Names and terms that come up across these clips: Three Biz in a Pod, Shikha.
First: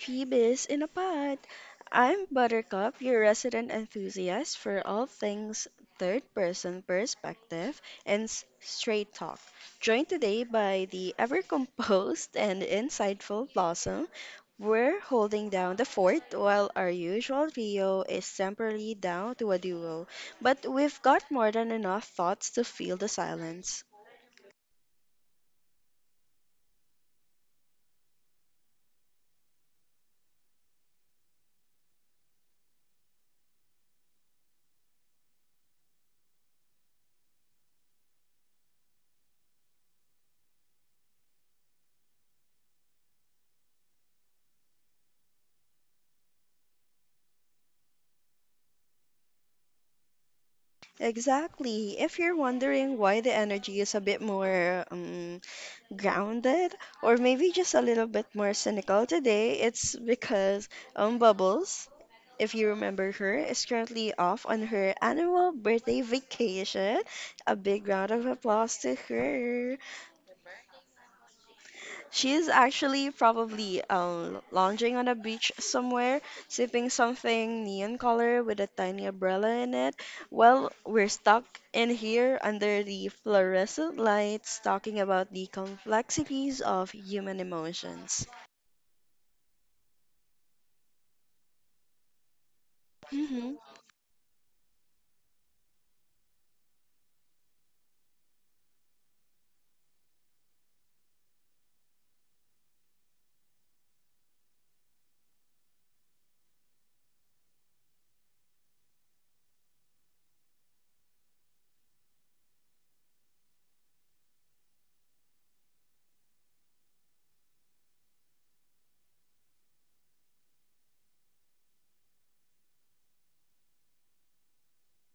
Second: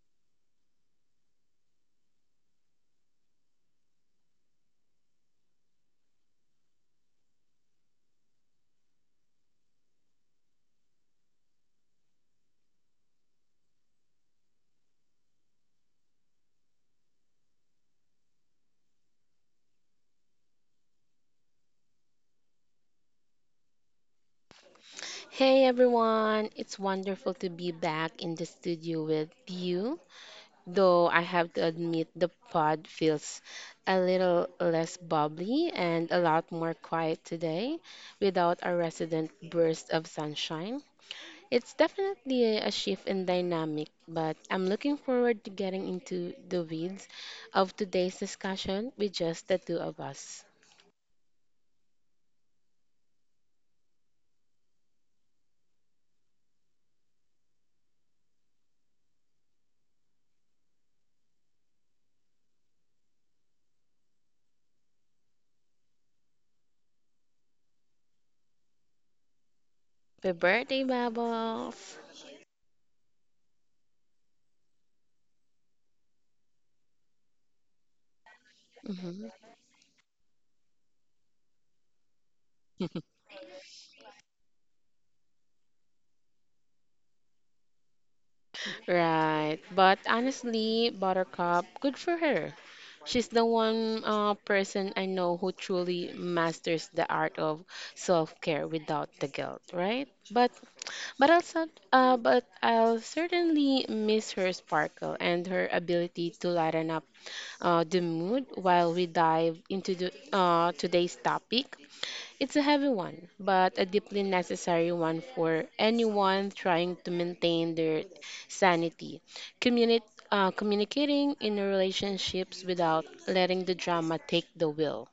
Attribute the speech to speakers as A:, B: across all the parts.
A: Three Biz in a Pod. I'm Buttercup, your resident enthusiast for all things third person perspective and straight talk. Joined today by the ever composed and insightful Blossom. We're holding down the fort while our usual trio is temporarily down to a duo, but we've got more than enough thoughts to fill the silence.
B: Hey everyone, it's wonderful to be back in the studio with you. Though I have to admit, the pod feels a little less bubbly and a lot more quiet today without a resident burst of sunshine. It's definitely a shift in dynamic, but I'm looking forward to getting into the weeds of today's discussion with just the two of us.
A: Exactly. If you're wondering why the energy is a bit more grounded, or maybe just a little bit more cynical today, it's because Bubbles, if you remember her, is currently off on her annual birthday vacation. A big round of applause to her.
B: Happy birthday, Bubbles!
A: She's actually probably lounging on a beach somewhere, sipping something neon color with a tiny
B: Mm-hmm.
A: umbrella in it. Well, we're stuck in here under the fluorescent lights talking about the complexities of human emotions.
B: Right. But honestly, Buttercup, good for her. She's the one person I know who truly masters the art of self-care without the guilt, right? But I'll certainly miss her sparkle and her ability to lighten up the mood while we dive into today's topic. It's a heavy one, but a deeply necessary one for anyone trying to maintain their sanity. Communi- communicating in relationships without letting the drama take the wheel.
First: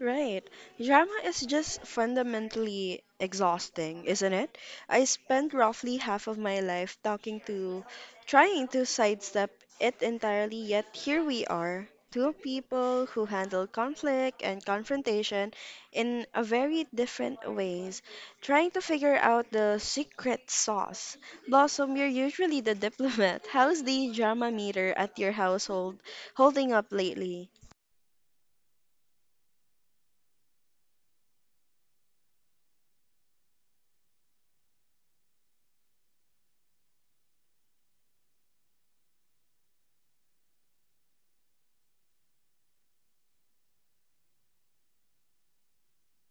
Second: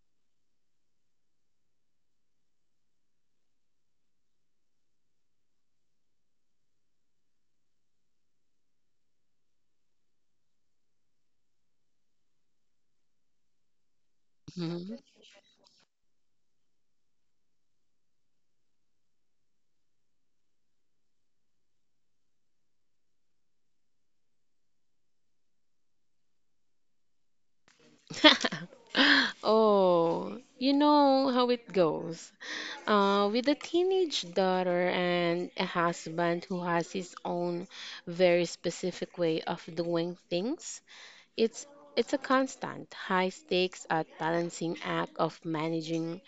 A: Right. Drama is just fundamentally exhausting, isn't it? I spent roughly half of my life talking to, trying to sidestep it entirely, yet here we are, two people who handle conflict and
B: Mhm.
A: confrontation in a very different ways, trying to figure out the secret sauce. Blossom, you're usually the diplomat. How's the drama meter at your household holding up lately?
B: Oh, you know how it goes. With a teenage daughter and a husband who has his own very specific way of doing things, It's it's a constant high stakes at balancing act of managing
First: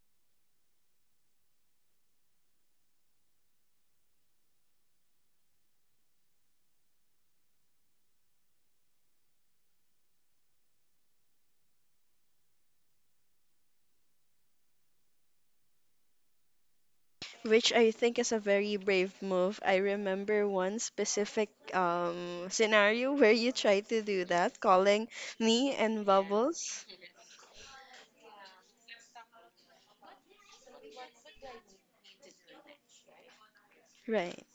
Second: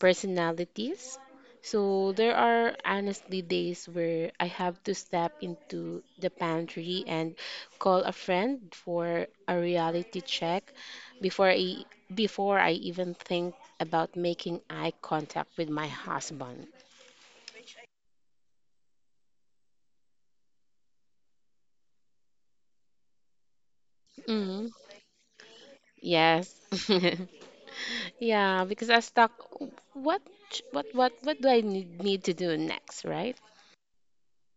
B: personalities. So there are honestly days where I have to step into the pantry and call a friend for a reality check before I before I even think about making eye contact with my husband.
A: Which I think is a very brave move. I remember one specific scenario where you tried to do that,
B: Mm,
A: calling me and
B: yes.
A: Bubbles.
B: Yeah, because I stuck what ch- what do I need to do next, right?
A: Right.